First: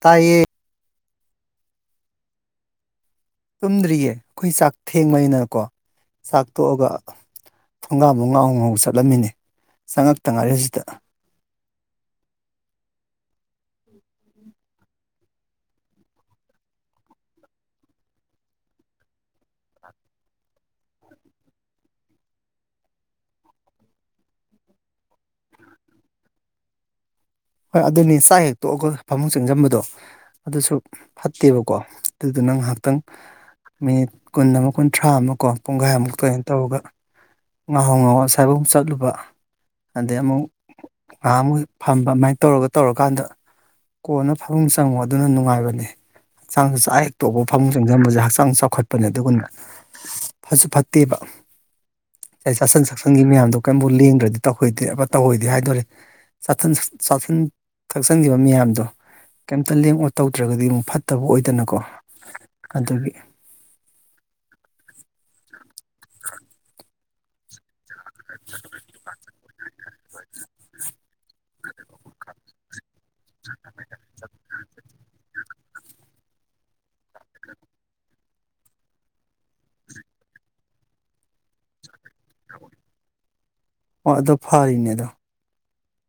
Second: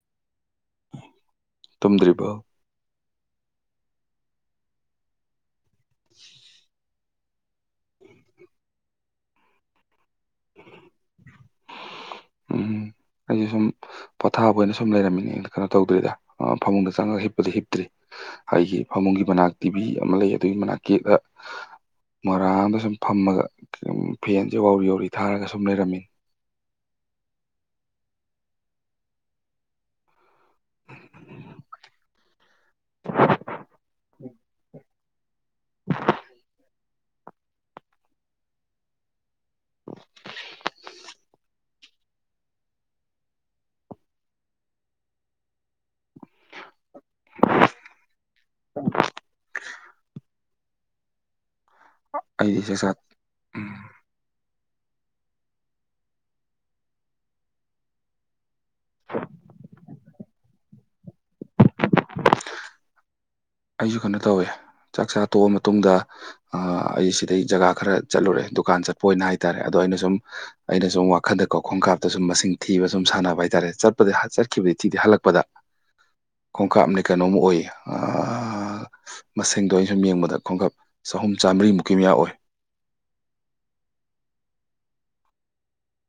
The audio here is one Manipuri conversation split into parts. ꯇꯥꯏꯌꯦ ꯇꯨꯝꯗ꯭ꯔꯤꯕꯣ ꯇꯨꯝꯗ꯭ꯔꯤꯌꯦ ꯈꯣꯏ ꯆꯥꯛ ꯊꯦꯡꯕꯅꯤꯅꯀꯣ ꯆꯥꯛ ꯇꯣꯛꯑꯒ ꯊꯣꯡꯒꯥꯟꯕꯥꯎ ꯉꯥꯎꯍꯧ ꯉꯥꯎꯍꯧ ꯆꯠꯂꯝꯃꯤꯅꯤ ꯆꯪꯉꯛꯇ ꯉꯥꯏꯔꯤ ꯍꯧꯖꯤꯗ [inaudible] ꯎꯝ ꯑꯩꯖꯨ ꯁꯨꯝ ꯄꯣꯊꯥꯕ ꯑꯣꯏꯅ ꯁꯨꯝ ꯂꯩꯔꯝꯃꯤꯅꯦ ꯀꯩꯅꯣ ꯇꯧꯗ꯭ꯔꯤꯗ ꯑ ꯐꯃꯨꯡꯗ ꯆꯪꯉꯒ ꯍꯤꯞꯄꯗꯤ ꯍꯤꯞꯇ꯭ꯔꯤ ꯑꯩꯒꯤ ꯐꯃꯨꯡꯒꯤ ꯃꯅꯥꯛ ꯇꯤꯚꯤ ꯑꯃ ꯂꯩꯌꯦ ꯑꯗꯨꯒꯤ ꯃꯅꯥꯛꯀꯤ‌ ꯑ ꯃꯣꯔꯥ ꯑꯃ ꯁꯨꯝ ꯐꯝꯃꯒ ꯎꯝ ꯐꯦꯟꯁꯦ ꯋꯧꯔꯤ ꯋꯧꯔꯤ ꯊꯥꯔꯒ ꯁꯨꯝ ꯂꯩꯔꯝꯃꯤ ꯍꯣꯏ ꯑꯗꯨꯅꯤ ꯆꯥꯛ ꯍꯦꯛ ꯇꯣꯛꯑꯒ ꯐꯃꯨꯡ ꯆꯪꯖꯟꯕꯗꯣ ꯑꯗꯨꯁꯨ ꯐꯠꯇꯦꯕꯀꯣ ꯑꯗꯨꯗꯨꯅ ꯉꯥꯍꯥꯛꯇꯪ ꯃꯤꯅꯤꯠ ꯀꯨꯟ ꯑꯃ ꯀꯨꯟꯊ꯭ꯔꯥ ꯑꯃꯀꯣ ꯄꯨꯡꯒꯥꯏꯃꯨꯛ ꯀꯩꯅ ꯇꯧꯔꯒ ꯉꯥꯍꯧ ꯉꯥꯍꯧ ꯑꯁꯥꯏꯕꯛ ꯆꯠꯂꯨꯕ ꯑꯗꯩ ꯑꯃꯨꯛ ꯉꯍꯥꯛ ꯃꯨꯛ ꯍꯦꯛ ꯐꯝꯕ ꯃꯥꯏ ꯇꯧꯔꯒ ꯇꯧꯔꯀꯥꯟꯗ ꯀꯣꯟꯅ ꯐꯥꯃꯨꯡ ꯆꯪꯉꯣ ꯑꯗꯨꯅ ꯅꯨꯡꯉꯥꯏꯕꯅꯤ ꯆꯥꯡ ꯆꯥ ꯍꯦꯛꯇꯣꯛꯄ ꯐꯃꯨꯡ ꯆꯪꯁꯤꯟꯕꯖꯦ ꯍꯛꯆꯥꯡꯖꯨ ꯆꯥꯎꯈꯠꯄꯅꯦ ꯑꯗꯨꯒꯅꯦ ꯐꯁꯨ ꯐꯠꯇꯦꯕ ꯍꯦꯛ ꯑꯩꯗꯤ ꯆꯥꯁꯟ ꯆꯥꯛꯆꯥ ꯁꯛꯁꯟꯒꯤ ꯃꯌꯥꯝꯗꯣ ꯎꯝ ꯀꯩꯝꯕꯨ ꯂꯦꯡꯗ꯭ꯔꯗꯤ ꯇꯧꯍꯣꯏꯗꯦꯕ ꯇꯧꯍꯣꯏꯗꯦ ꯍꯥꯏꯗꯣꯔꯦ ꯆꯥꯁꯟꯁꯠ ꯆꯥꯁꯟ ꯊꯛꯆꯟꯒꯤꯕ ꯃꯌꯥꯝꯗꯣ ꯀꯩꯝꯇ ꯂꯦꯡ ꯑꯣꯠ ꯇꯧꯗ꯭ꯔꯒꯗꯤ ꯃꯨꯛ ꯐꯠꯇꯕ ꯑꯣꯏꯗꯅꯀꯣ ꯑꯗꯨꯒꯤ ꯑꯩꯖꯨ ꯀꯩꯅꯣ ꯇꯧꯋꯦ ꯆꯥꯛ ꯆꯥ ꯇꯣꯛꯑ ꯃꯇꯨꯡꯗ ꯑ ꯑꯩ ꯁꯤꯗꯩ ꯖꯒꯥ ꯈꯔ ꯆꯠꯂꯨꯔꯦ ꯗꯨꯀꯥꯟ ꯆꯠꯄ ꯑꯣꯏꯅ ꯍꯥꯏꯇꯥꯔꯦ ꯑꯗꯣ ꯑꯩꯅ ꯁꯨꯝ ꯑꯩꯅ ꯁꯨꯝ ꯋꯥꯈꯟꯗ ꯀꯥꯎ ꯈꯣꯡꯀꯥꯞꯇ ꯁꯨꯝ ꯃꯁꯤꯡ ꯊꯤꯕ ꯁꯨꯝ ꯁꯥꯟꯅꯕ ꯍꯥꯏꯇꯥꯔꯦ ꯆꯠꯄꯗ ꯍꯥ ꯆꯠ ꯈꯤꯕꯦꯊꯤꯗꯤ ꯍꯜꯂꯛꯄꯗ ꯈꯣꯡꯀꯥꯞꯅꯦ ꯀꯩꯅꯣꯝꯃ ꯑꯣꯏꯌꯦ ꯑꯥ ꯑ ꯃꯁꯤꯡꯗꯣ ꯑꯩꯟ ꯁꯨꯝ ꯌꯦꯡꯕꯗ ꯈꯣꯡꯀꯞ ꯆꯍꯨꯝ ꯆꯥꯝꯃꯔꯤꯃꯨꯛꯀꯤ ꯃꯌꯥ ꯑꯣꯏ ꯑꯣ ꯑꯗꯨ ꯐꯥꯔꯤꯝꯅꯦ ꯑꯗꯣ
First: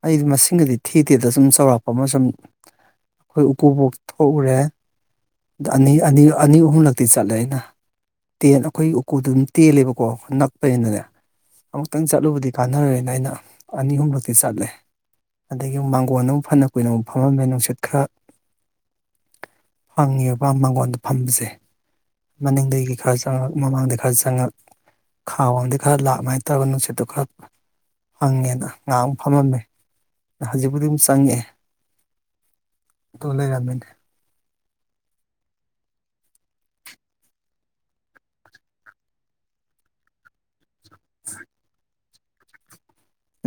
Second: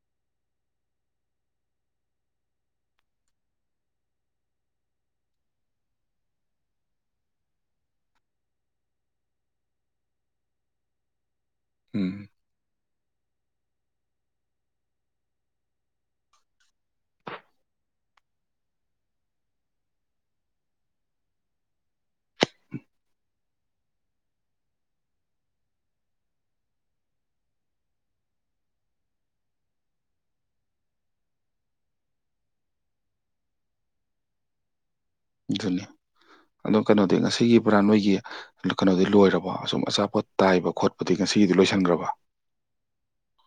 ꯑꯩꯗꯤ ꯃꯁꯤꯡꯒꯗꯤ ꯊꯤꯇꯦꯗ ꯁꯨꯝ ꯆꯥꯎꯔꯥꯛꯄ ꯑꯃ ꯁꯨꯝ ꯈꯣꯏ ꯎꯀꯨꯕꯣꯛ ꯊꯣꯛꯎꯔꯦ ꯑꯅꯤ ꯑꯅꯤ ꯑꯅꯤ ꯑꯍꯨꯝꯂꯛꯇꯤ ꯆꯠꯂꯦ ꯑꯩꯅ ꯇꯦꯟ ꯑꯈꯣꯏꯒꯤ ꯎꯀꯨꯗꯨꯃꯨꯛ ꯇꯦꯜꯂꯦꯕꯀꯣ ꯅꯛꯄꯅꯤꯅꯅꯦ ꯑꯃꯨꯛꯇꯪ ꯎꯝ ꯆꯠꯂꯨꯕꯗꯤ ꯀꯥꯟꯅꯔꯣꯏꯅ ꯑꯩꯅ ꯑꯅꯤ ꯑꯍꯨꯝꯂꯛꯇꯤ ꯆꯠꯂꯦ ꯑꯗꯒꯤ ꯃꯥꯡꯒꯣꯟꯗ ꯃꯨꯛ ꯐꯅꯥ ꯀꯨꯏꯅ ꯑꯃꯨꯛ ꯐꯝꯃꯝꯃꯦ ꯅꯨꯡꯁꯤꯠ ꯈꯔ ꯐꯪꯉꯦꯕ ꯃꯪꯒꯣꯟꯗ ꯐꯝꯕꯁꯦ ꯃꯅꯤꯡꯗꯒꯤ ꯈꯔ ꯆꯪꯉꯛ ꯃꯃꯥꯡꯗꯩ ꯈꯔ ꯆꯪꯉꯛ ꯈꯥ ꯋꯥꯡꯗꯩ ꯈꯔ ꯂꯛ ꯑꯃꯥꯏꯟ ꯇꯧꯔ ꯅꯨꯡꯁꯤꯠꯇꯨ ꯈꯔ ꯐꯪꯉꯦꯅ ꯉꯥꯛ ꯑꯃꯨꯛ ꯐꯝꯃꯝꯃꯦ ꯍꯧꯖꯤꯛꯄꯨꯗꯤ ꯑꯃꯨꯛ ꯆꯪꯉꯛꯑꯦ ꯑꯗꯨ ꯂꯩꯔꯝꯃꯤꯅꯦ ꯑꯗꯨꯅꯤ ꯑꯗꯣ ꯀꯩꯅꯣꯗꯤ ꯉꯁꯤꯒꯤ ꯄꯨꯔꯥ ꯅꯣꯏꯒꯤ ꯀꯩꯅꯣꯗꯤ ꯂꯣꯏꯔꯕꯣ ꯑꯁꯨꯝ ꯑꯆꯥꯄꯣꯠ ꯇꯥꯏꯕ ꯈꯣꯠ ꯑꯗꯨꯏ ꯉꯁꯤꯒꯤꯗꯤ ꯂꯣꯏꯁꯟꯒ꯭ꯔꯕ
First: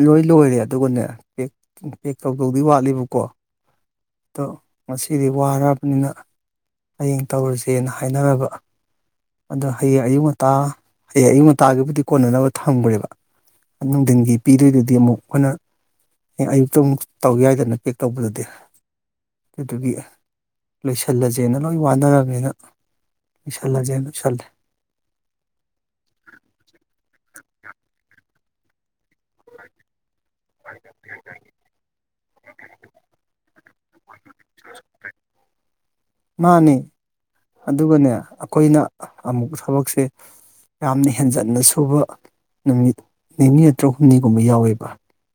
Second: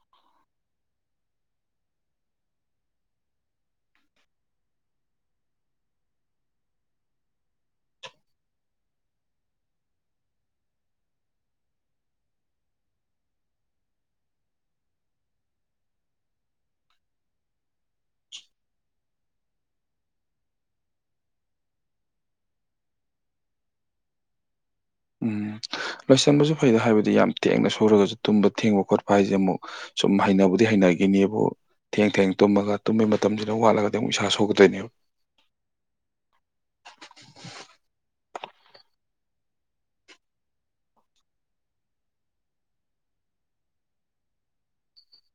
ꯂꯣꯏ ꯂꯣꯏꯔꯦ ꯑꯗꯨꯒꯅꯦ ꯄꯦꯛ ꯄꯦꯛ ꯇꯧꯗꯧꯗꯤ ꯋꯥꯠꯂꯦꯕꯀꯣ ꯑꯗꯣ ꯉꯁꯤꯗꯤ ꯋꯥꯔꯕꯅꯤꯅ ꯍꯌꯦꯡ ꯇꯧꯔꯁꯦꯅ ꯍꯥꯏꯅꯔꯕ ꯑꯗꯣ ꯍꯌꯦꯡ ꯑꯌꯨꯛ ꯉꯟꯇ ꯍꯌꯦꯡ ꯑꯌꯨꯛ ꯉꯟꯇꯒꯤꯕꯨꯗꯤ ꯀꯣꯟꯅꯅꯕ ꯊꯝꯒ꯭ꯔꯦꯕ ꯅꯨꯡꯗꯤꯟꯒꯤ ꯄꯤꯗꯣꯏꯗꯨꯗꯤ ꯑꯃꯨꯛ ꯑꯈꯣꯏꯅ ꯍꯌꯦꯡ ꯑꯌꯨꯛꯇ ꯑꯃꯨꯛ ꯇꯧ ꯌꯥꯏꯗꯅ ꯄꯦꯛ ꯇꯧꯕꯗꯨꯗꯤ ꯑꯗꯨꯒꯤ ꯂꯣꯏꯁꯜꯂꯖꯦ ꯗꯦꯅ ꯂꯣꯏ ꯋꯥꯅꯔꯕꯅꯤꯅ ꯂꯣꯏꯁꯜꯂꯖꯦꯅ ꯂꯣꯏꯁꯜꯂꯦ ꯎꯝ ꯂꯣꯏꯁꯟꯕꯖꯨ ꯐꯩꯗ ꯍꯥꯏꯕꯗꯤ ꯌꯥꯝ ꯇꯦꯡꯅ ꯁꯨꯔꯒꯖꯨ ꯇꯨꯝꯕ ꯊꯦꯡꯕ ꯈꯣꯠꯄ ꯄ ꯍꯥꯏꯖꯦ ꯑꯃꯨꯛ ꯁꯨꯝ ꯍꯩꯅꯕꯨꯗꯤ ꯍꯩꯅꯒꯤꯅꯦꯕꯨ ꯊꯦꯡ ꯊꯦꯡ ꯇꯨꯝꯃꯒ ꯇꯨꯝꯕꯒꯤ ꯃꯇꯝꯖꯤꯅ ꯋꯥꯠꯂꯒ ꯑꯗꯩ ꯑꯃꯨꯛ ꯏꯁꯥ ꯁꯣꯛꯀꯗꯣꯏꯅꯦꯕ ꯃꯅꯦ ꯑꯗꯨꯒꯅꯦ ꯑꯈꯣꯏꯅ ꯑꯃꯨꯛ ꯊꯕꯛꯁꯦ ꯌꯥꯝꯅ ꯍꯦꯟꯖꯟꯅ ꯁꯨꯕ ꯅꯨꯃꯤꯠ ꯅꯤꯅꯤ ꯅꯠꯇ꯭ꯔ ꯍꯨꯝꯅꯤꯒꯨꯝꯕ ꯌꯥꯎꯋꯦꯕ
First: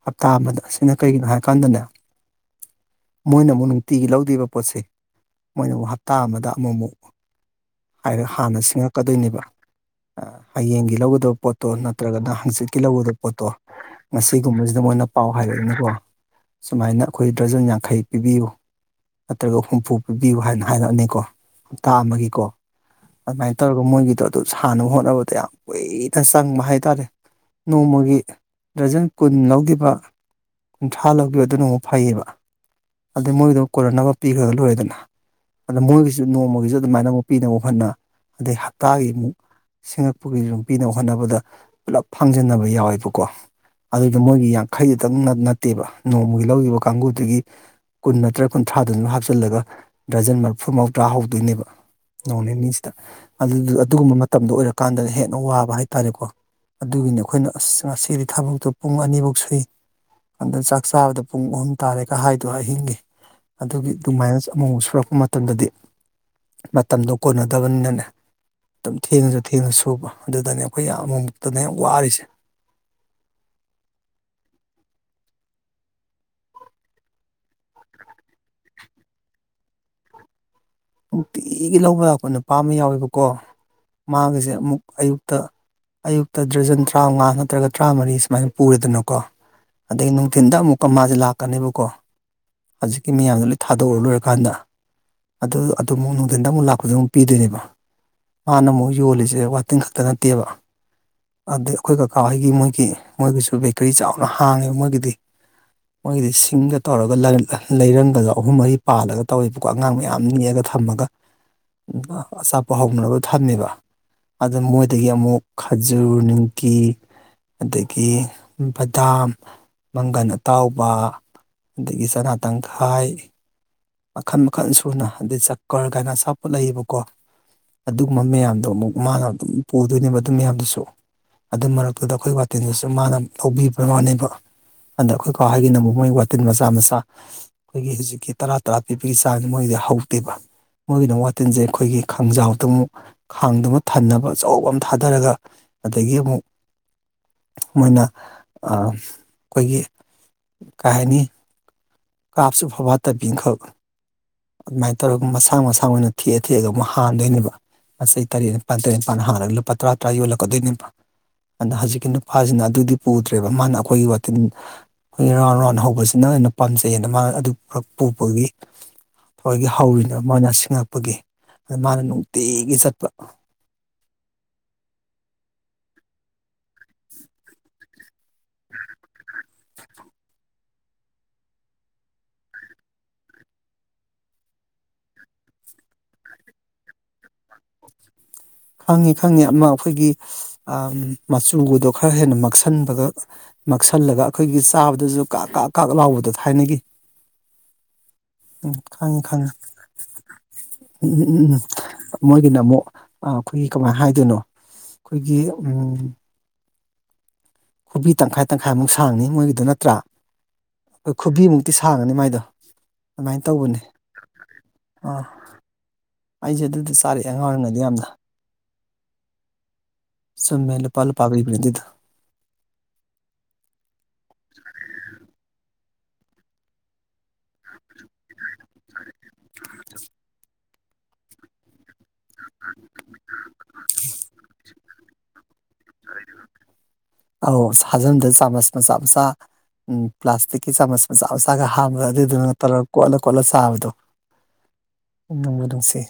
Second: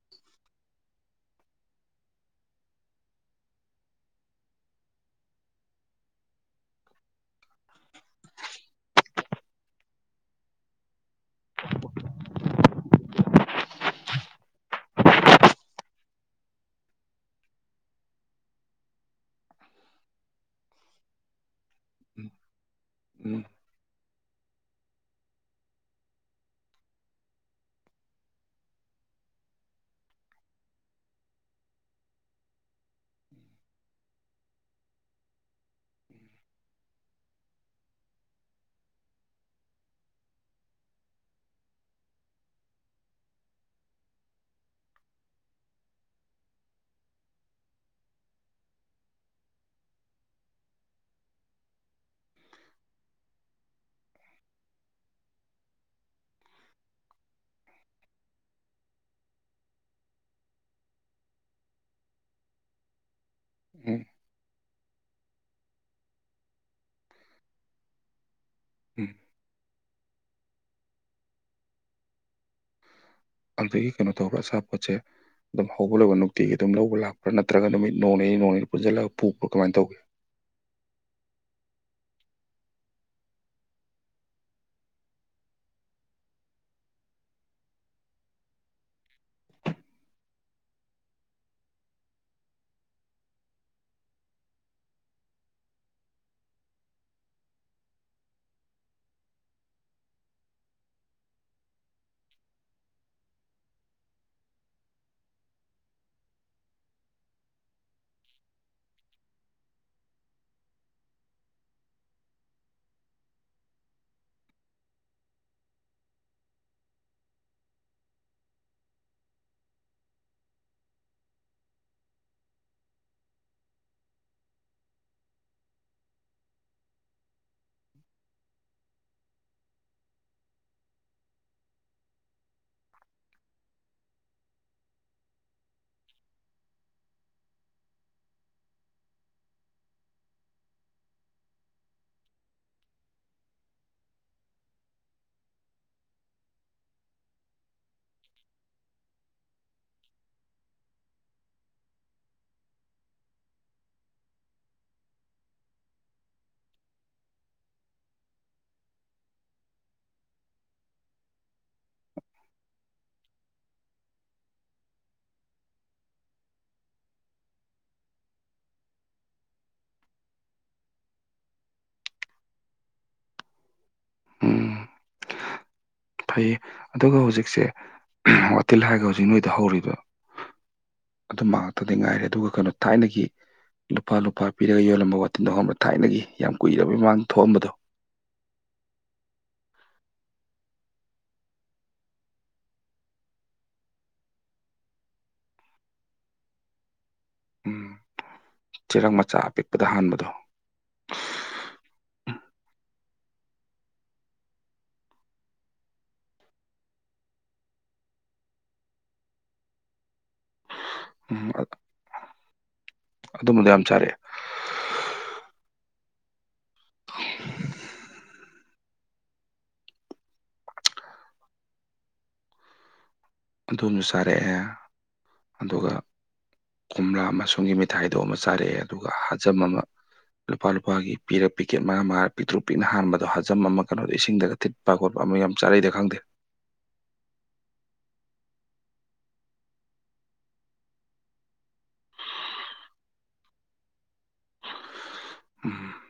ꯍꯞꯇꯥ ꯑꯃꯗ ꯑꯁꯤꯅ ꯀꯩꯒꯤꯅꯣ ꯍꯥꯏꯀꯟꯗꯅꯦ ꯃꯣꯏꯅ ꯑꯃꯨꯛ ꯅꯨꯡꯇꯤꯒꯤ ꯂꯧꯗꯦꯕ ꯄꯣꯠꯁꯦ ꯃꯣꯏꯅ ꯑꯃꯨꯛ ꯍꯞꯇꯥ ꯑꯃꯗ ꯑꯃꯨꯛ ꯑꯃꯨꯛ ꯍꯥꯏꯔ ꯍꯥꯟꯅ ꯁꯤꯡꯉꯛꯀꯗꯣꯏꯅꯦꯕ ꯑ ꯍꯌꯦꯡꯒꯤ ꯂꯧ ꯑꯗꯣ ꯄꯣꯠꯇꯣ ꯅꯠꯇ꯭ꯔꯒꯅ ꯍꯪꯆꯤꯠꯀꯤ ꯂꯧꯒꯗꯕ ꯄꯣꯠꯇꯣ ꯉꯁꯤꯒꯨꯝꯕꯁꯤꯗ ꯃꯣꯏꯅ ꯄꯥꯎ ꯍꯥꯏꯔꯛꯏꯅꯀꯣ ꯁꯨꯃꯥꯏꯅ ꯑꯈꯣꯏ ꯗꯔꯖꯟ ꯌꯥꯡꯈꯩ ꯄꯤꯕꯤꯌꯨ ꯅꯠꯇ꯭ꯔꯒ ꯍꯨꯝꯐꯨ ꯄꯤꯕꯤꯌꯨ ꯍꯥꯏꯅ ꯍꯥꯏꯔꯛꯑꯅꯤꯀꯣ ꯇꯥꯝ ꯑꯃꯒꯤꯀꯣ ꯎꯝ ꯑꯗꯨꯃꯥꯏꯅ ꯇꯧꯔꯒ ꯃꯣꯏꯒꯤꯗꯣ ꯑꯗꯨ ꯁꯥꯟꯅꯕ ꯍꯣꯠꯅꯕꯗ ꯌꯥꯝ ꯀꯨꯏꯅ ꯆꯪꯕ ꯍꯥꯏꯇꯔꯦ ꯅꯣꯡꯃꯒꯤ ꯗ꯭ꯔꯖꯟ ꯀꯨꯟ ꯂꯧꯒꯤꯕꯥ ꯀꯨꯟꯊ꯭ꯔꯥ ꯂꯧꯒꯤꯕ ꯑꯗꯨꯅ ꯑꯃꯨꯛ ꯐꯩꯌꯦꯕ ꯑꯗꯩ ꯃꯣꯏꯒꯤꯗꯣ ꯀꯣꯟꯅꯥꯅꯕ ꯄꯤꯒ꯭ꯔꯒ ꯂꯣꯏꯔꯦꯗꯅ ꯑꯗ ꯃꯣꯏꯒꯤꯖꯨ ꯅꯣꯡꯃꯒꯤꯖꯨ ꯑꯗꯨꯃꯥꯏꯅ ꯑꯃꯨꯛ ꯄꯤꯅꯕ ꯍꯣꯠꯅ ꯑꯗꯩ ꯍꯞꯇꯒꯤ ꯑꯃꯨꯛ ꯁꯤꯡꯉꯛꯄꯒꯤꯖꯨ ꯄꯤꯅꯕ ꯍꯣꯠꯅꯕꯗ ꯄꯨꯂꯞ ꯐꯪꯖꯟꯅꯕ ꯌꯥꯎꯋꯦꯕꯀꯣ ꯑꯗꯨꯏꯗꯨ ꯃꯣꯏꯒꯤ ꯌꯥꯡꯈꯩꯗꯡ ꯅꯥꯠ ꯅꯠꯇꯦꯕ ꯅꯣꯡꯃꯒꯤ ꯂꯧꯔꯤꯕ ꯀꯥꯡꯕꯨꯗꯨꯒꯤ ꯀꯨꯟ ꯅꯠꯇ꯭ꯔꯒ ꯀꯨꯟꯊ꯭ꯔꯥꯗꯨꯝ ꯍꯥꯞꯆꯤꯜꯂꯒ ꯗ꯭ꯔꯖꯟ ꯃꯔꯐꯨ ꯃꯧꯗ꯭ꯔ ꯍꯧꯗꯣꯏꯅꯦꯕ ꯅꯣꯡ ꯅꯤꯅꯤꯖꯤꯗ ꯑꯗꯨꯗꯨ ꯑꯗꯨꯒꯨꯝꯕ ꯃꯇꯝꯗꯣ ꯑꯣꯏꯔꯀꯥꯟꯗꯅ ꯍꯦꯟꯅ ꯋꯥꯕ ꯍꯥꯏꯇꯔꯦꯀꯣ ꯑꯗꯨꯒꯤꯅꯦ ꯑꯈꯣꯏꯅ ꯑꯁ ꯉꯁꯤꯗꯤ ꯊꯕꯛꯇꯣ ꯄꯨꯡ ꯑꯅꯤꯕꯧ ꯁꯨꯏ ꯑꯗ ꯆꯥꯛ ꯆꯥꯕꯗ ꯄꯨꯡ ꯑꯍꯨꯝ ꯇꯥꯔꯦꯒ ꯍꯥꯏꯗꯣ ꯑꯍꯤꯡꯒꯤ ꯑꯗꯨꯒꯤ ꯎꯝ ꯑꯗꯨꯃꯥꯏꯅ ꯑꯃꯨꯛꯃꯨꯛ ꯁꯨꯔꯛꯄ ꯃꯇꯝꯗꯗꯤ ꯃꯇꯝꯗꯣ ꯀꯣꯟꯅꯗꯕꯅꯤꯅꯅꯦ ꯑꯗꯨꯝ ꯎꯝ ꯊꯦꯡꯉꯖꯨ ꯊꯦꯡꯅ ꯁꯨꯕ ꯑꯗꯨꯗꯅꯦ ꯑꯈꯣꯏ ꯌꯥꯝ ꯑꯃꯨꯛꯃꯨꯛꯇꯅꯦ ꯋꯥꯔꯤꯁꯦ ꯑꯗꯩ ꯀꯩꯅꯣ ꯇꯧꯕꯔ ꯑꯆꯥꯄꯣꯠꯆꯦ ꯑꯗꯨꯝ ꯍꯧꯕꯂꯣꯏꯕ ꯅꯨꯡꯇꯤꯒꯤ ꯑꯗꯨꯝ ꯂꯧꯕ ꯂꯛꯄ꯭ꯔ ꯅꯠꯇ꯭ꯔꯒ ꯅꯨꯃꯤꯠ ꯅꯣꯡꯅꯤꯅꯤ ꯅꯣꯡꯅꯤꯅꯤ ꯄꯨꯟꯖꯤꯜꯂꯒ ꯄꯣꯛꯄ꯭ꯔ ꯀꯃꯥꯏꯅ ꯇꯧꯒꯦ ꯅꯨꯡꯇꯤꯒꯤ ꯂꯧꯕ ꯂꯛꯄ ꯅꯨꯄꯥ ꯑꯃ ꯌꯥꯎꯋꯦꯕꯀꯣ ꯃꯒꯤꯖꯦ ꯑꯃꯨꯛ ꯑꯌꯨꯛꯇ ꯑꯌꯨꯛꯇ ꯗ꯭ꯔꯖꯟ ꯇꯔꯥꯃꯉꯥ ꯅꯠꯇ꯭ꯔꯒ ꯇꯔꯥꯃꯔꯤ ꯁꯨꯃꯥꯏꯅ ꯄꯨꯔꯦꯗꯅꯀꯣ ꯑꯗꯒꯤ ꯅꯨꯡꯊꯤꯟꯗ ꯑꯃꯨꯛ ꯀ ꯃꯥꯖꯦ ꯂꯥꯛꯀꯅꯦꯕꯀꯣ ꯍꯧꯖꯤꯛꯀꯤ ꯃꯤꯌꯥꯝꯗ ꯂꯣꯏ ꯊꯗꯣꯛꯎꯔ ꯂꯣꯏꯔꯀꯥꯟꯗ ꯑꯗꯨ ꯑꯗꯨ ꯑꯃꯨꯛ ꯅꯨꯡꯗꯤꯟꯗ ꯑꯃꯨꯛ ꯂꯥꯛꯄꯗ ꯑꯃꯨꯛ ꯄꯤꯗꯣꯏꯅꯦꯕ ꯃꯥꯅ ꯑꯃꯨꯛ ꯌꯣꯜꯂꯤꯖꯦ ꯋꯥꯇꯤꯟ ꯈꯛꯇ ꯅꯠꯇꯦꯕ ꯑꯗꯩ ꯑꯈꯣꯏ ꯀꯀꯥ ꯍꯣꯏꯒꯤ ꯃꯣꯏꯒꯤ ꯃꯣꯏꯒꯤꯖꯨ ꯕꯦꯀꯔꯤ ꯆꯥꯎꯅ ꯍꯥꯡꯉꯦꯕ ꯃꯣꯏꯒꯤꯗꯤ ꯃꯣꯏꯒꯤꯗꯤ ꯁꯤꯡꯒ ꯇꯧꯔꯒ ꯂꯩꯔ ꯂꯩꯔꯪꯒꯗꯣ ꯑꯍꯨꯝ ꯃꯔꯤ ꯄꯥꯜꯂꯒ ꯇꯧꯋꯦꯕꯀꯣ ꯑꯉꯥꯡ ꯃꯌꯥꯝ ꯃꯤ ꯅꯦꯛꯑꯒ ꯊꯝꯃꯒ ꯑꯆꯥꯄꯣꯠ ꯍꯧꯅꯕ ꯊꯝꯃꯦꯕ ꯑꯗꯨ ꯃꯣꯏꯗꯒꯤ ꯑꯃꯨꯛ ꯈꯖꯨꯔ ꯅꯤꯝꯀꯤ ꯑꯗꯒꯤ ꯕꯗꯥꯝ ꯃꯪꯒꯟ ꯑꯇꯥꯎꯕ ꯑꯗꯒꯤ ꯆꯅꯥ ꯇꯪꯈꯥꯏ ꯃꯈꯟ ꯃꯈꯟ ꯁꯨꯅ ꯑꯗꯩ ꯆꯀꯔ ꯀꯥꯏꯅ ꯑꯆꯥꯄꯣꯠ ꯂꯩꯌꯦꯕꯀꯣ ꯑꯗꯨꯒꯨꯝꯕ ꯃꯌꯥꯝꯗꯣ ꯑꯃꯨꯛ ꯃꯥꯅ ꯑꯗꯨꯝ ꯄꯨꯗꯣꯏꯅꯦꯕ ꯑꯗꯨ ꯃꯌꯥꯝꯗꯨꯁꯨ ꯑꯗꯨ ꯃꯔꯛꯇꯨꯗ ꯑꯩꯈꯣꯏ ꯋꯥꯇꯤꯟꯗꯨꯁꯨ ꯃꯥꯅ ꯂꯧꯕꯤꯕ꯭ꯔ ꯋꯥꯅꯦꯕ ꯑꯗ ꯈꯣꯏ ꯀꯥ ꯍꯣꯏꯒꯤꯅ ꯑꯃꯨꯛ ꯃꯣꯏ ꯋꯥꯇꯤꯟ ꯃꯆꯥ ꯃꯆꯥ ꯑꯩꯈꯣꯏꯒꯤ ꯍꯧꯖꯤꯛꯀꯤ ꯇꯔꯥ ꯇꯔꯥ ꯄꯤꯛꯄꯒꯤ ꯆꯥꯡꯁꯦ ꯃꯣꯏꯒꯤꯗꯤ ꯍꯧꯗꯦꯕ ꯃꯣꯏꯒꯤꯅ ꯋꯥꯇꯤꯟꯁꯦ ꯑꯩꯈꯣꯏꯒꯤ ꯈꯥꯡꯖꯥꯎꯗ ꯑꯃꯨꯛ ꯈꯥꯡꯗꯨꯃ ꯊꯟꯅꯕ ꯑꯆꯧꯕ ꯑꯃ ꯊꯥꯗꯔꯒ ꯑꯗꯒꯤ ꯑꯃꯨꯛ ꯃꯣꯏꯅ ꯑ, ꯈꯣꯏꯒꯤ, ꯀꯩ ꯍꯥꯏꯅꯤ ꯀꯥꯞꯁꯨ ꯐꯕꯥꯠꯇꯕꯤ ꯈꯛ ꯑꯗꯨꯃꯥꯏꯟ ꯇꯧꯔꯒ ꯃꯁꯥꯡ ꯃꯁꯥꯡ ꯑꯣꯏꯅ ꯊꯦꯛꯑ ꯊꯦꯛꯑꯒ ꯑꯃꯨꯛ ꯍꯥꯟꯗꯣꯏꯅꯦꯕ ꯃꯆꯩ ꯇꯔꯦꯠꯅꯤꯄꯥꯟ ꯇꯔꯦꯠꯅꯤꯄꯥꯟ ꯍꯥꯟꯂꯒ ꯂꯨꯄꯥ ꯇꯔꯥ ꯇꯔꯥ ꯌꯣꯜꯂꯛꯀꯗꯣꯏꯅꯦꯕ ꯑꯗ ꯍꯧꯖꯤꯛꯀꯤ ꯅꯨꯄꯥꯁꯤꯅ ꯑꯗꯨꯗꯤ ꯄꯨꯗ꯭ꯔꯦꯕ ꯃꯥꯅ ꯑꯈꯣꯏꯒꯤ ꯋꯥꯇꯤꯟ ꯔꯥꯎꯟ ꯔꯥꯎꯟ ꯍꯧꯕꯁꯤꯅ ꯑꯣꯢꯅ ꯄꯥꯝꯖꯩꯌꯦꯅ ꯃꯥꯅ ꯑꯗꯨ ꯈꯛ ꯄꯨꯕꯒꯤ ꯈꯣꯏꯒꯤ ꯍꯧꯔꯤꯅꯦꯕ ꯃꯣꯏꯅ ꯁꯤꯡꯉꯛꯄꯒꯤ, ꯑꯗꯨ ꯃꯥꯅ ꯅꯨꯡꯇꯤꯒꯤ ꯆꯠꯄ ꯎꯝ [unintelligible] ꯐꯩꯌꯦ ꯑꯗꯨꯒ ꯍꯧꯖꯤꯛꯁꯦ ꯋꯥꯇꯤꯜ ꯍꯥꯏꯔꯒ ꯍꯧꯖꯤꯛ ꯅꯣꯏꯗ ꯍꯧꯔꯤꯕ ꯑꯗꯨꯝꯕ ꯉꯥꯛꯇꯗꯤ ꯉꯥꯏꯔꯦ ꯑꯗꯨꯒ ꯀꯩꯅꯣ ꯊꯥꯏꯅꯒꯤ ꯂꯨꯄꯥ ꯂꯨꯄꯥ ꯄꯤꯔꯒ ꯌꯣꯜꯂꯝꯕ ꯋꯥꯇꯤꯟꯗꯣ ꯈꯪꯕ꯭ꯔꯥ ꯊꯥꯏꯅꯒꯤ ꯌꯥꯝ ꯀꯨꯏꯔꯕꯩ ꯃꯃꯥꯡꯗ ꯊꯣꯛꯑꯝꯕꯗꯣ ꯈꯪꯉꯤ ꯈꯪꯉꯤ ꯑꯃ ꯑꯈꯣꯏꯒꯤ ꯑꯝ ꯃꯆꯨꯒꯗꯣ ꯈꯔ ꯍꯦꯟꯅ ꯃꯛꯁꯟꯕꯒ ꯃꯛꯁꯜꯂꯒ ꯑꯈꯣꯏꯒꯤ ꯆꯥꯕꯗꯁꯨ ꯀ ꯀꯥꯛ ꯀꯥꯛ ꯂꯥꯎꯕꯗꯣ ꯊꯥꯏꯅꯒꯤ ꯎꯝ ꯎꯝ ꯆꯦꯔꯪ ꯈꯪꯉꯦ ꯃꯆꯥ ꯈꯪꯉꯦ ꯑꯄꯤꯛꯄꯗ ꯍꯥꯟꯕꯗꯣ ꯎꯝꯝ ꯎꯝꯝ ꯃꯣꯢꯒꯤꯅ ꯃꯨꯛ ꯑ ꯈꯣꯏꯒꯤ ꯀꯃꯥꯏ ꯍꯥꯏꯗꯣꯏꯅꯣ ꯈꯣꯏꯒꯤ ꯎꯝ ꯈꯨꯕꯤ ꯇꯪꯈꯥꯏ ꯇꯪꯈꯥꯏꯃꯨꯛ ꯁꯥꯡꯅꯤ ꯃꯣꯏꯒꯤꯗꯨ ꯅꯠꯇ꯭ꯔꯥ ꯎꯝ ꯈꯨꯕꯤꯃꯨꯛꯇꯤ ꯁꯥꯥꯡꯉꯅꯤ ꯃꯥꯏꯗꯣ ꯑꯗꯨꯃꯥꯏꯟ ꯑꯗꯨꯝꯕꯗꯣ ꯇꯧꯕꯅꯤ ꯌꯥꯝ ꯆꯥꯔꯛꯑꯦ [unintelligible] ꯑꯥ ꯑꯩꯁꯦ ꯑꯗꯨꯗꯤ ꯆꯥꯔꯛꯑꯦ ꯑꯉꯥꯡ ꯑꯣꯏꯔꯤꯉꯩꯗ ꯌꯥꯝꯅ ꯆꯨꯝꯃꯦ ꯂꯨꯄꯥ ꯂꯨꯄꯥ ꯄꯤꯕꯅꯦ ꯑꯗꯨꯗꯣ ꯑꯗꯨꯃ ꯆꯥꯔꯛꯑꯦ, ꯑꯗꯨꯒ ꯀꯣꯝꯂꯥ ꯃꯁꯨꯡꯒꯤ ꯃꯤꯠ ꯊꯥꯏꯗꯣ ꯑꯃ ꯆꯥꯔꯛꯑꯦ ꯑꯗꯨꯒ ꯍꯖꯝ ꯑꯃ ꯂꯨꯄꯥ ꯂꯨꯄꯥꯒꯤ ꯄꯤꯔꯒ ꯄꯤꯀꯦꯠ ꯃꯉꯥ ꯃꯉꯥ ꯄꯤꯛꯇ꯭ꯨꯔꯛ ꯄꯤꯛꯅ ꯍꯥꯟꯕꯗꯣ ꯍꯖꯝ ꯑꯃ ꯀꯩꯅꯣꯗ ꯏꯁꯤꯡꯗꯒ ꯊꯤꯠꯄ ꯄꯥ ꯈꯣꯠꯄ ꯑꯃ ꯌꯥꯝ ꯆꯥꯔꯛꯏꯗ ꯈꯪꯗꯦ ꯑꯧ ꯍꯥꯖꯝꯗ ꯆꯥꯃꯁ ꯃꯆꯥꯥ ꯃꯆꯥ ꯎꯝ ꯄ꯭ꯂꯥꯁꯇꯤꯛꯀꯤ ꯆꯥꯃꯁ ꯃꯆꯥ ꯃꯆꯥꯒ ꯍꯥꯝꯄꯒ ꯑꯗꯨꯏꯗꯨꯅ ꯇꯧꯔ ꯀꯣꯠꯂ ꯀꯣꯠꯂ ꯆꯥꯕꯗꯣ ꯅꯨꯡꯕꯨ ꯎꯝ ꯅꯨꯡꯁꯤ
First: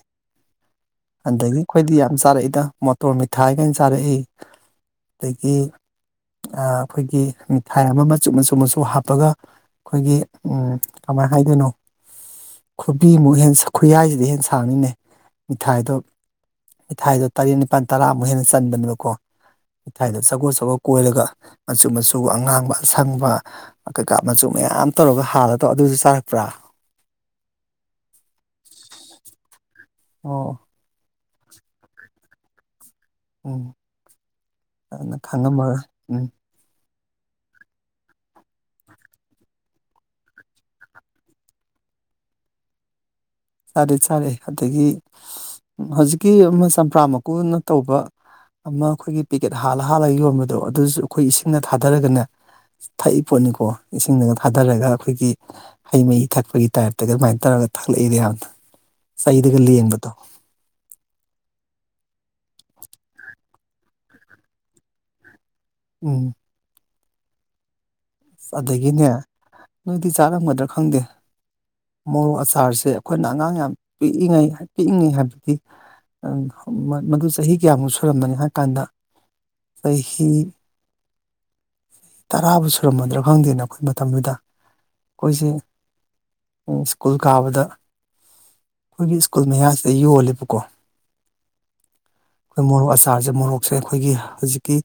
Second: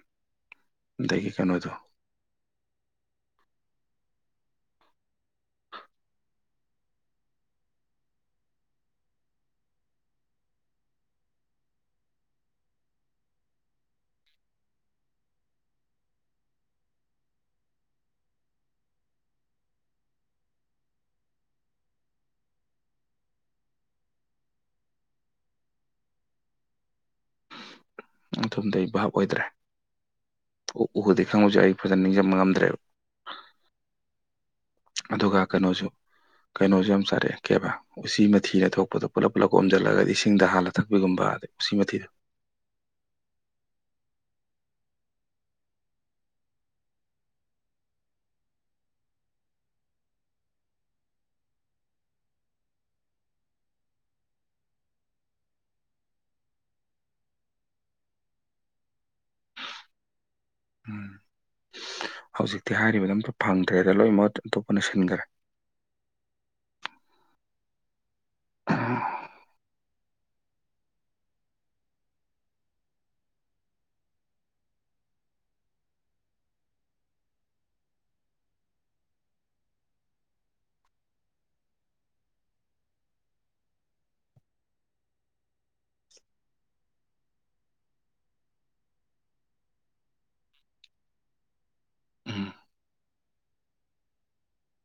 ꯑꯗꯒꯤ ꯈꯣꯏꯗꯤ ꯌꯥꯝ ꯆꯥꯔꯛꯏꯗ ꯇꯣꯔꯃꯤꯊꯥꯏꯒꯥꯢꯅ ꯆꯥꯔꯛꯏ ꯑꯗꯒꯤ ꯑ ꯈꯣꯏꯒꯤ ꯃꯤꯊꯥꯏ ꯑꯃ ꯃꯆꯨ ꯃꯆꯨ ꯃꯆꯨ ꯍꯥꯞꯄꯒ ꯑꯩꯈꯣꯏꯒꯤ ꯎꯝ ꯀꯃꯥꯏ ꯍꯥꯏꯗꯣꯏꯅꯣ ꯈꯨꯕꯤꯃꯨꯛ ꯍꯦꯟ ꯈꯨꯌꯥꯏꯁꯤꯗꯩ ꯍꯦꯟ ꯁꯥꯡꯅꯤꯅꯦ ꯃꯤꯊꯥꯏꯗꯣ ꯃꯤꯊꯥꯏꯗꯣ ꯇꯔꯦꯠ ꯅꯤꯄꯥꯜ ꯇꯔꯥꯃꯨꯛ ꯍꯦꯟꯅ ꯆꯟꯕꯅꯤꯕꯀꯣ ꯃꯤꯊꯥꯢꯗꯣ ꯆꯒꯣ ꯆꯒꯣ ꯀꯣꯏꯔꯒ ꯃꯆꯨ ꯃꯆꯨ ꯑꯉꯥꯡꯕ ꯑꯁꯪꯕ ꯀꯩꯀꯥꯞ ꯃꯆꯨ ꯃꯌꯥꯝ ꯇꯧꯔꯒ ꯍꯥꯜꯂꯒ ꯇꯧ ꯑꯗꯨꯖꯨ ꯆꯥꯔꯛꯄ꯭ꯔꯥ? ꯑꯗꯨꯝꯗꯤ ꯑꯩ ꯕꯥꯞ ꯑꯣꯏꯗ꯭ꯔꯦ ꯑꯣ ꯎ ꯎꯔꯗꯤ ꯈꯪꯕꯁꯨ ꯌꯥꯏ ꯑꯩ ꯐꯖꯅ ꯅꯤꯡꯖꯪꯕ ꯉꯝꯗ꯭ꯔꯦꯕ ꯎꯝ ꯑꯗꯨꯅ ꯑꯗꯨꯒ ꯈꯪꯉꯝꯃꯔꯣꯏ ꯀꯩꯅꯣꯖꯨ ꯎꯝ ꯀꯩꯅꯣꯖꯨ ꯌꯥꯝ ꯆꯥꯔꯛꯑꯦ ꯀꯦꯕꯥ ꯎꯆꯤ ꯃꯊꯤ ꯑꯊꯣꯛꯄꯗꯣ ꯄꯨꯂꯞ ꯄꯨꯂꯞ ꯑꯣꯝꯖꯜꯂꯒꯗꯤ ꯏꯁꯤꯡꯗ ꯍꯥꯜꯂ ꯊꯛꯄꯤꯒꯨꯝꯕ ꯎꯆꯤ ꯃꯊꯤꯗꯣ ꯆꯥꯗꯤ ꯆꯥꯔꯦ ꯑꯗꯒꯤ ꯍꯧꯖꯤꯛꯀꯤ ꯑꯃ ꯆꯝꯄ꯭ꯔꯥ ꯃꯀꯨꯅ ꯇꯧꯕ ꯑꯃ ꯈꯣꯏꯒꯤ ꯄꯦꯀꯦꯠ ꯍꯥꯜꯂ ꯍꯥꯜꯂꯒ ꯌꯣꯟꯕꯗꯣ ꯑꯗꯨꯖꯨ ꯑꯈꯣꯏ ꯏꯁꯤꯡꯅ ꯊꯥꯗꯔꯒꯅꯦ ꯊꯛꯏ ꯄꯣꯠꯅꯤꯀꯣ ꯏꯁꯤꯡꯗꯒ ꯊꯥꯗꯔꯒ ꯑꯈꯣꯏꯒꯤ ꯍꯩ ꯃꯍꯤ ꯊꯛꯄꯒꯤ ꯇꯥꯏꯞꯇꯒ ꯑꯗꯨꯃꯥꯏꯟ ꯇꯧꯔꯒ ꯊꯛꯂꯛꯏꯗ ꯌꯥꯝ ꯆꯩꯗꯒ ꯂꯦꯡꯕꯗꯣ ꯎꯝ ꯍꯧꯖꯤꯛꯇꯤ ꯍꯥꯏꯔꯤꯕꯗꯣ ꯑꯝꯇ ꯐꯪꯗ꯭ꯔꯦꯗ ꯂꯣꯏ ꯃꯍꯨꯠ ꯑꯇꯣꯞꯄꯅ ꯁꯤꯟꯈꯔꯦ ꯎꯝ ꯑꯗꯒꯤꯅꯦ ꯅꯣꯏꯗꯤ ꯆꯥꯔꯝꯒꯗ꯭ꯔ ꯈꯪꯗꯦ ꯃꯣꯔꯣꯛ ꯑꯆꯥꯔꯁꯦ ꯑꯈꯣꯏꯅ ꯑꯉꯥꯡ ꯌꯥꯝ ꯄꯤꯛꯏꯉꯩ ꯄꯤꯛꯏꯉꯩ ꯍꯥꯏꯕꯗꯤ ꯅꯪ ꯈꯃꯟ ꯃꯗꯨ ꯆꯍꯤ ꯀꯌꯥꯃꯨꯛ ꯁꯨꯔꯝꯃꯅꯤ ꯍꯥꯏ ꯀꯥꯟꯗ ꯆꯍꯤ ꯇꯔꯥꯕꯨ ꯁꯨ ꯁꯨꯔꯝꯃꯗ꯭ꯔ ꯈꯪꯗꯦꯅꯦ ꯑꯈꯣꯏ ꯃꯇꯝꯗꯨꯗ ꯑꯩꯈꯣꯏꯁꯦ ꯎꯝ ꯁ꯭ꯀꯨꯜ ꯀꯥꯕꯗ ꯈꯣꯏꯒꯤ ꯁ꯭ꯀꯨꯜ ꯃꯌꯥꯖꯤꯗ ꯌꯣꯜꯂꯦꯕꯀꯣ ꯎꯝ ꯈꯣꯏ ꯃꯣꯔꯣꯛ ꯑꯁꯥꯕ ꯆꯥꯔꯖꯦ ꯃꯣꯔꯣꯛꯁꯦ ꯈꯣꯏꯒꯤ ꯍꯨꯖꯤꯛꯀꯤ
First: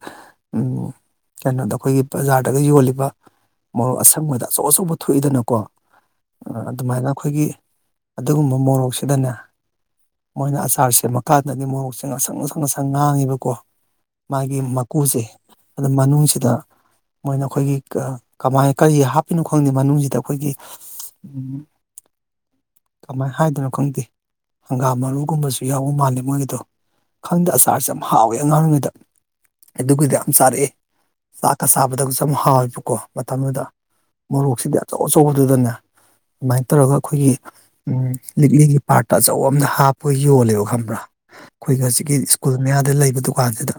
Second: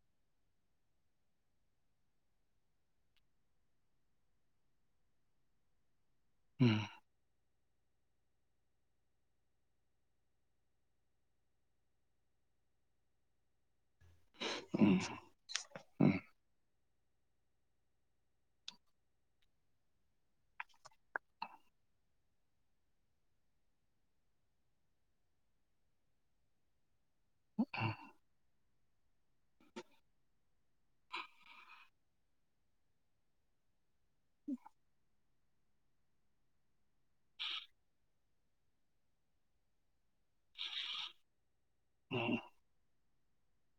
ꯎꯝ ꯀꯩꯅꯣꯗꯣ ꯈꯣꯏꯒꯤ ꯕꯖꯥꯔꯗꯒ ꯌꯣꯜꯂꯤ ꯕ ꯃꯣꯔꯣꯛ ꯑꯁꯪꯕꯗ ꯑꯆꯧ ꯑꯆꯧꯕ ꯊꯣꯛꯏꯗꯅꯀꯣ ꯑꯥ ꯎꯝ ꯑꯗꯨꯃꯥꯏꯅ ꯑꯈꯣꯏꯒꯤ ꯑꯗꯨꯒꯨꯝꯕ ꯃꯣꯔꯣꯛꯁꯤꯗꯅꯦ ꯃꯣꯏꯅ ꯑꯆꯥꯔ ꯁꯦꯝꯃꯛꯀꯥꯟꯗꯗꯤ ꯃꯣꯔꯣꯛꯁꯦ ꯉꯡꯁꯪ ꯉꯡꯁꯪ ꯉꯡꯁꯪ ꯉꯥꯡꯉꯦꯕꯀꯣ ꯃꯥꯒꯤ ꯎꯝ ꯃꯀꯨꯁꯦ ꯑꯗꯨ ꯎꯝ ꯃꯅꯨꯡꯁꯤꯗ ꯃꯣꯏꯅ ꯈꯣꯏꯒꯤ ꯀ ꯀꯃꯥꯏ ꯀꯔꯤ ꯍꯥꯞꯄꯤꯅꯣ ꯈꯪꯗꯦ ꯃꯅꯨꯡꯖꯤꯗ ꯑꯈꯣꯏꯒꯤ ꯎꯝ ꯀꯃꯥꯏ ꯍꯥꯏꯗꯣꯏꯅꯣ ꯈꯪꯗꯦ ꯍꯪꯒꯥꯝ ꯃꯔꯨꯒꯨꯝꯕꯖꯨ ꯌꯥꯎꯕ ꯃꯥꯜꯂꯦ ꯃꯣꯏꯒꯤꯗꯣ ꯈꯪꯗꯦ ꯑꯆꯥꯔꯁꯦ ꯌꯥꯝ ꯍꯥꯎꯋꯦ ꯑꯉꯥꯡ ꯑꯣꯏꯔꯤꯉꯩꯗ ꯑꯗꯨꯒꯤꯗꯤ ꯌꯥꯝ ꯆꯥꯔꯛꯑꯦ ꯆꯥꯛꯀ ꯆꯥꯕꯗꯒꯁꯨ ꯍꯥꯎꯋꯦꯕ ꯀꯣ ꯃꯇꯝꯗꯨꯗ ꯃꯣꯔꯣꯛꯁꯤꯗꯤ ꯑꯆꯧ ꯑꯆꯧꯕꯗꯨꯗꯅꯦ ꯑꯃꯥꯏ ꯇꯧꯔꯒ ꯑꯈꯣꯏꯒꯤ ꯎꯝ ꯂꯤꯛꯂꯤꯒꯤ ꯄꯥꯔꯇ ꯑꯆꯧꯕ ꯑꯃꯗ ꯍꯥꯞ ꯄꯣ ꯌꯣꯜꯂꯦꯕ ꯈꯪꯕ꯭ꯔꯥ ꯈꯣꯏꯒ ꯍꯖꯤꯛꯀꯤ ꯁ꯭ꯀꯨꯜ ꯃꯌꯥꯗ ꯂꯩꯕ ꯗꯨꯀꯥꯟꯁꯤꯗ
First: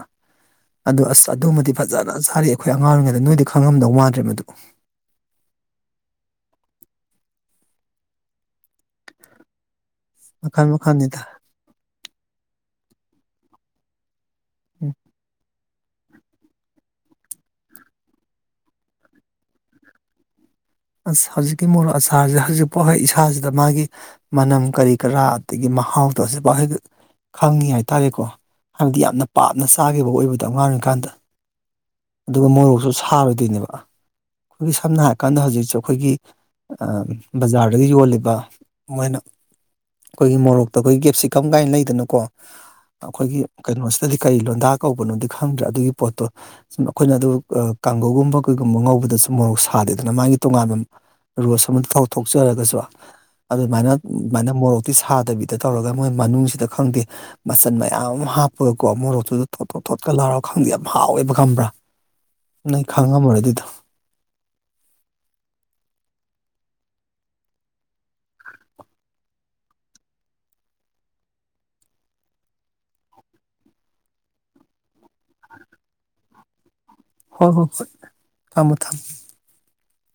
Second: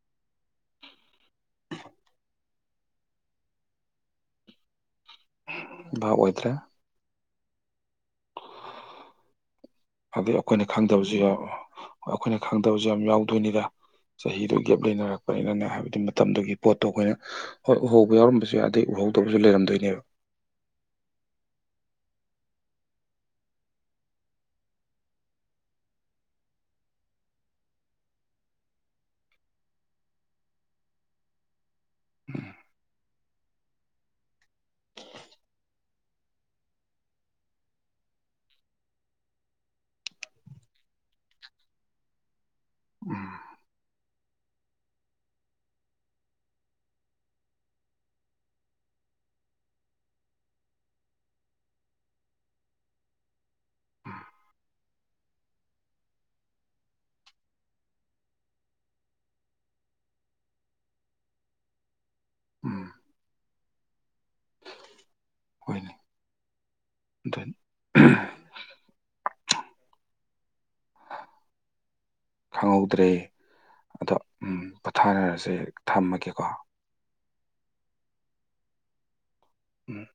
ꯑꯗꯨ ꯑꯁ ꯑꯗꯨꯃꯗꯤ ꯐꯖꯅ ꯆꯥꯔꯛꯑꯦ ꯑꯩꯈꯣꯏ ꯑꯉꯥꯡ ꯑꯣꯏꯔꯤꯉꯩꯗ ꯅꯣꯏꯗꯤ ꯈꯪꯉꯝꯗꯧ ꯃꯥꯟꯗ꯭ꯔꯦ ꯃꯗꯨ ꯚꯥꯞ ꯑꯣꯏꯗ꯭ꯔꯦ ꯑꯗꯩ ꯑꯈꯣꯏꯅ ꯃꯈꯜ ꯈꯪꯗꯕꯁꯨ ꯃꯈꯜꯅꯤꯗ ꯌꯥꯎ ꯑꯈꯣꯏꯅ ꯈꯪꯗꯕꯁꯨ ꯌꯥꯝ ꯌꯥꯎꯗꯣꯏꯅꯤꯗ ꯆꯍꯤꯗꯨ ꯒꯦꯞ ꯎꯝ ꯂꯩꯅꯔꯛꯄꯅꯤꯅꯅꯦ ꯍꯥꯏꯕꯗꯤ ꯃꯇꯝꯗꯨꯒꯤ ꯄꯣꯠꯇꯣ ꯑꯈꯣꯏꯅ ꯍꯣꯏ ꯎꯍꯧꯕ ꯌꯥꯎꯔꯝꯕꯁꯨ ꯌꯥꯏ ꯑꯗꯩ ꯎꯍꯧꯗꯕꯁꯨ ꯂꯩꯔꯝꯗꯣꯏꯅꯦꯕ ꯑꯁ ꯍꯧꯖꯤꯛꯀꯤ ꯃꯣꯔꯣꯛ ꯑꯆꯥꯥꯔꯁꯦ ꯍꯧꯖꯤꯛꯄꯣꯛ ꯍꯦꯛ ꯏꯁꯥꯁꯤꯗ ꯃꯥꯒꯤ ꯃꯅꯝ ꯀꯔꯤ ꯀꯔꯥ ꯑꯗꯒꯤ ꯃꯍꯥꯎ ꯗꯣ ꯍꯖꯤꯛꯐꯥꯎ ꯍꯦꯛ ꯈꯪꯉꯤ ꯍꯥꯏꯇꯥꯔꯦꯀꯣ ꯍꯥꯏꯕꯗꯤ ꯌꯥꯝꯅ ꯄꯥꯝꯅ ꯆꯥꯒꯤꯕ ꯑꯣꯏꯕꯗꯣ ꯑꯉꯥꯡ ꯑꯣꯏꯔꯤꯀꯥꯟꯗ ꯑꯗꯨꯒ ꯎꯝ ꯃꯣꯔꯣꯛꯁꯨ ꯁꯥꯔꯣꯏꯗꯣꯏꯅꯦꯕ ꯈꯣꯏꯒꯤ ꯁꯝꯅ ꯍꯥꯏꯔ ꯀꯥꯟꯗ ꯍꯧꯖꯤꯛꯁꯨ ꯑꯈꯣꯏꯒꯤ ꯑꯥ ꯕꯖꯥꯔꯗꯒ ꯌꯣꯜꯂꯤꯕ ꯃꯣꯏꯅ ꯈꯣꯏꯒꯤ ꯃꯣꯔꯣꯛꯇ ꯈꯣꯏꯒꯤ ꯀꯦꯞꯁꯤꯀꯝ ꯀꯥꯏꯅ ꯂꯩꯗꯅꯀꯣ ꯎꯝ ꯑꯈꯣꯏꯒꯤ ꯀꯩꯅꯣꯁꯤꯗꯗꯤ ꯀꯔꯤ ꯂꯣꯟꯗꯥ ꯀꯧꯕꯅꯣꯗꯤ ꯈꯪꯗ꯭ꯔꯦ ꯑꯗꯨꯒꯤ ꯄꯣꯠꯇꯣ ꯁꯨꯝ ꯑꯈꯣꯏꯅ ꯑꯥ ꯑꯗꯨ ꯀꯥꯡꯒꯧꯒꯨꯝꯕ ꯀꯩꯒꯨꯝꯕ ꯉꯧꯕꯗꯁꯨ ꯃꯣꯔꯣꯛ ꯁꯥꯗꯦꯗꯅꯥ ꯃꯥꯒꯤ ꯇꯣꯉꯥꯟꯕ ꯔꯣꯁ ꯑꯃ ꯊꯣꯛ ꯊꯣꯛꯆꯥꯔꯒꯁꯨ ꯑꯗꯨ ꯃꯥꯏꯅ ꯃꯥꯏꯅ ꯃꯣꯔꯣꯛꯇꯤ ꯁꯥꯗꯕꯤꯗ ꯇꯧꯔꯒ ꯃꯣꯏ ꯃꯅꯨꯡꯖꯤꯗ ꯈꯪꯗꯦ ꯃꯆꯟ ꯃꯌꯥꯝ ꯑꯃ ꯍꯥꯞꯄꯒꯀꯣ ꯃꯣꯔꯣꯛꯇꯨꯗ ꯊꯣꯠ ꯊꯣꯠ ꯊꯣꯠꯀ ꯂꯥꯎꯔ ꯈꯪꯗꯦ ꯌꯥꯝ ꯍꯥꯎꯋꯦꯕ ꯈꯝꯕ꯭ꯔꯥ ꯎꯝ ꯅꯣꯏ ꯈꯉꯝꯃꯔꯣꯏ ꯗꯨꯗꯣ ꯍꯣꯏꯅꯦ ꯗꯨꯅꯦ ꯈꯪꯍꯧꯗ꯭ꯔꯦ ꯑꯗꯣ ꯎꯝ ꯄꯣꯊꯥꯅꯔꯁꯦ ꯊꯝꯃꯒꯦꯀꯣ ꯍꯣꯏ ꯍꯣꯏ ꯍꯣꯏ ꯊꯝꯃꯣ ꯊꯝꯃꯣ ꯎꯝ